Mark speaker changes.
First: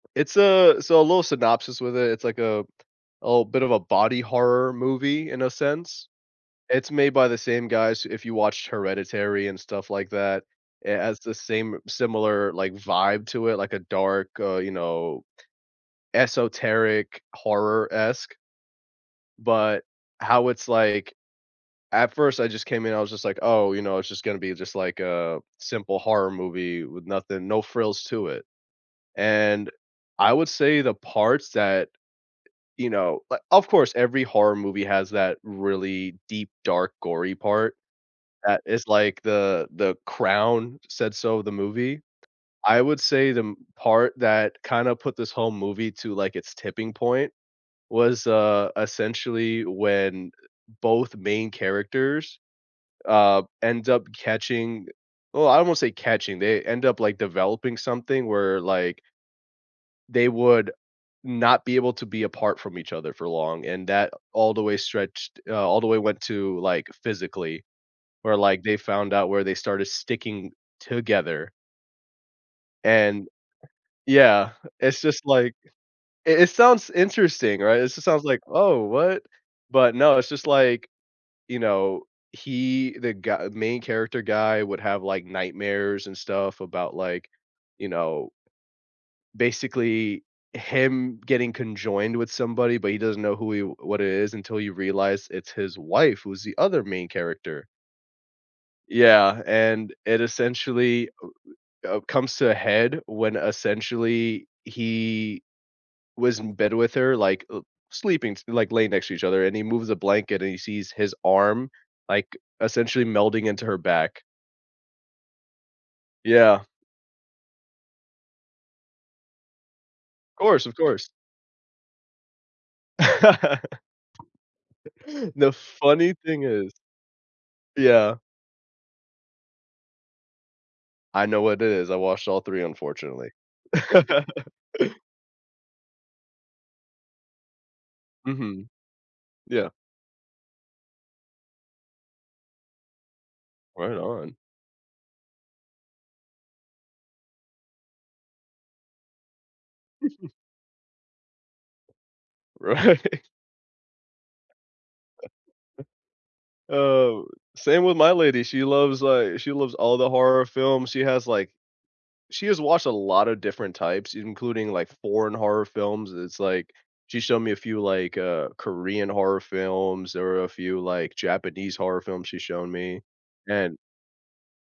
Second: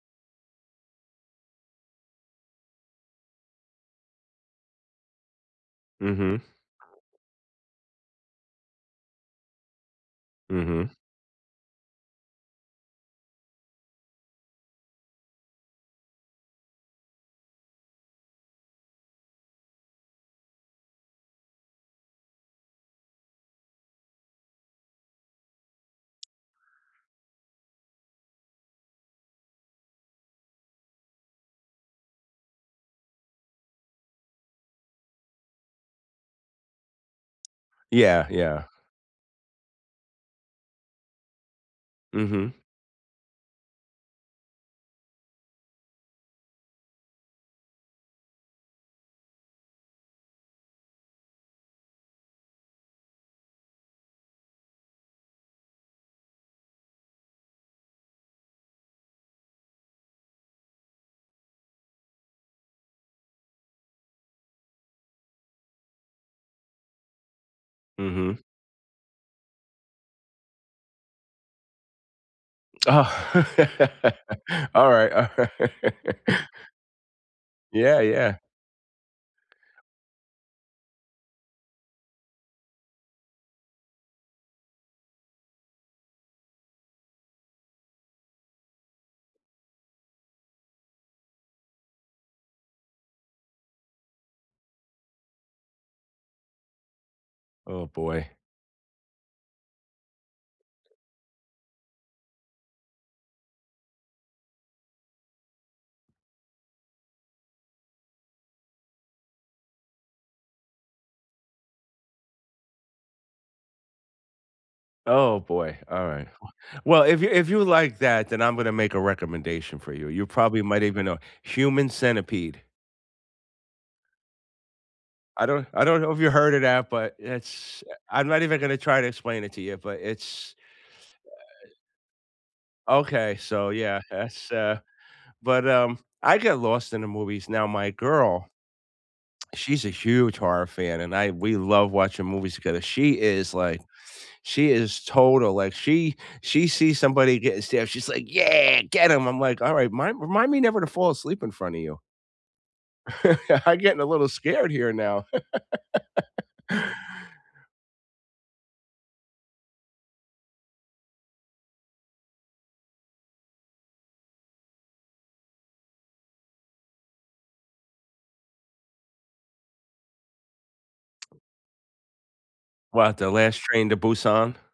Speaker 1: It's a so, a little synopsis with it, it's like a a little bit of a body horror movie in a sense.
Speaker 2: Mhm.
Speaker 1: It's made by the same guys- if you watched Hereditary and stuff like that-
Speaker 2: Mhm.
Speaker 1: it has the same similar, like, vibe to it, like a dark, uh, you know, esoteric, horror-esque but, how it's like at first, I just came in, I was just like, "Oh, you know, it's just gonna be just, like, a simple horror movie with nothing no frills to it." And, I would say the parts that, you know uh, of course, every horror movie has that really deep, dark, gory part,
Speaker 2: Yeah,
Speaker 1: that
Speaker 2: yeah.
Speaker 1: it's like the the crown, said so the movie.
Speaker 2: Mhm.
Speaker 1: I would say the m part that kinda put this whole movie to, like, its tipping point was, uh, essentially when both main characters, uh, end up catching well, I won't say catching, they end up, like, developing something where, like they would not be able to be apart from each other for long, and that all the way stretched uh, all the way went to, like, physically, where,
Speaker 2: Mhm.
Speaker 1: like, they found out where they started sticking together and
Speaker 2: Oh,
Speaker 1: Yeah, it's
Speaker 2: alright,
Speaker 1: just, like
Speaker 2: alright.
Speaker 1: it it sounds interesting, right? It
Speaker 2: Yeah,
Speaker 1: just sounds
Speaker 2: yeah.
Speaker 1: like, "Oh, what?" But, no, it's just, like, you know, he the gu main character guy would have, like, nightmares and stuff about, like, you know basically, him getting conjoined with somebody, but he doesn't know who he what it is until he realized it's his wife who's the other main character.
Speaker 2: Oh, boy.
Speaker 1: Yeah, and it essentially, u w uh, comes to a head when essentially he was in bed with her, like, uh, sleeping s like, laying next to each other, and he moves a blanket and he sees his arm, like, essentially melding into her back.
Speaker 2: Oh, boy. Alright. W
Speaker 1: Yeah.
Speaker 2: Well, if you if you like that, then I'm gonna make a recommendation for you. You probably
Speaker 1: Course, of
Speaker 2: might even
Speaker 1: course.
Speaker 2: know. Human Centipede. I
Speaker 1: The
Speaker 2: don't I don't know
Speaker 1: funny
Speaker 2: if you
Speaker 1: thing
Speaker 2: heard of
Speaker 1: is
Speaker 2: that, but it's, eh
Speaker 1: Yeah.
Speaker 2: I'm not even gonna try to explain it to you, but it's,
Speaker 1: I know what
Speaker 2: uh
Speaker 1: is. I washed all 3, unfortunately.
Speaker 2: Okay, so, yeah, that's, uh but, um, I get lost in the movies. Now, my girl
Speaker 1: Mhm. Yeah.
Speaker 2: she's a huge horror fan, and I we love watching movies together. She is, like,
Speaker 1: Right on.
Speaker 2: she is total like, she she sees somebody getting stabbed, she's like, "Yeah, get 'em." I'm like, "Alright, mind remind me never to fall asleep in front of you."
Speaker 1: Right.
Speaker 2: "I getting a little scared here now."
Speaker 1: Oh, same with my lady. She loves, li she loves all the horror films. She has, like She has watched a lotta different types, including, like, foreign horror films, it's like she showed me a few, like, uh, Korean horror films or a few, like, Japanese horror films she's shown me,
Speaker 2: What, the last
Speaker 1: and
Speaker 2: Train to Busan?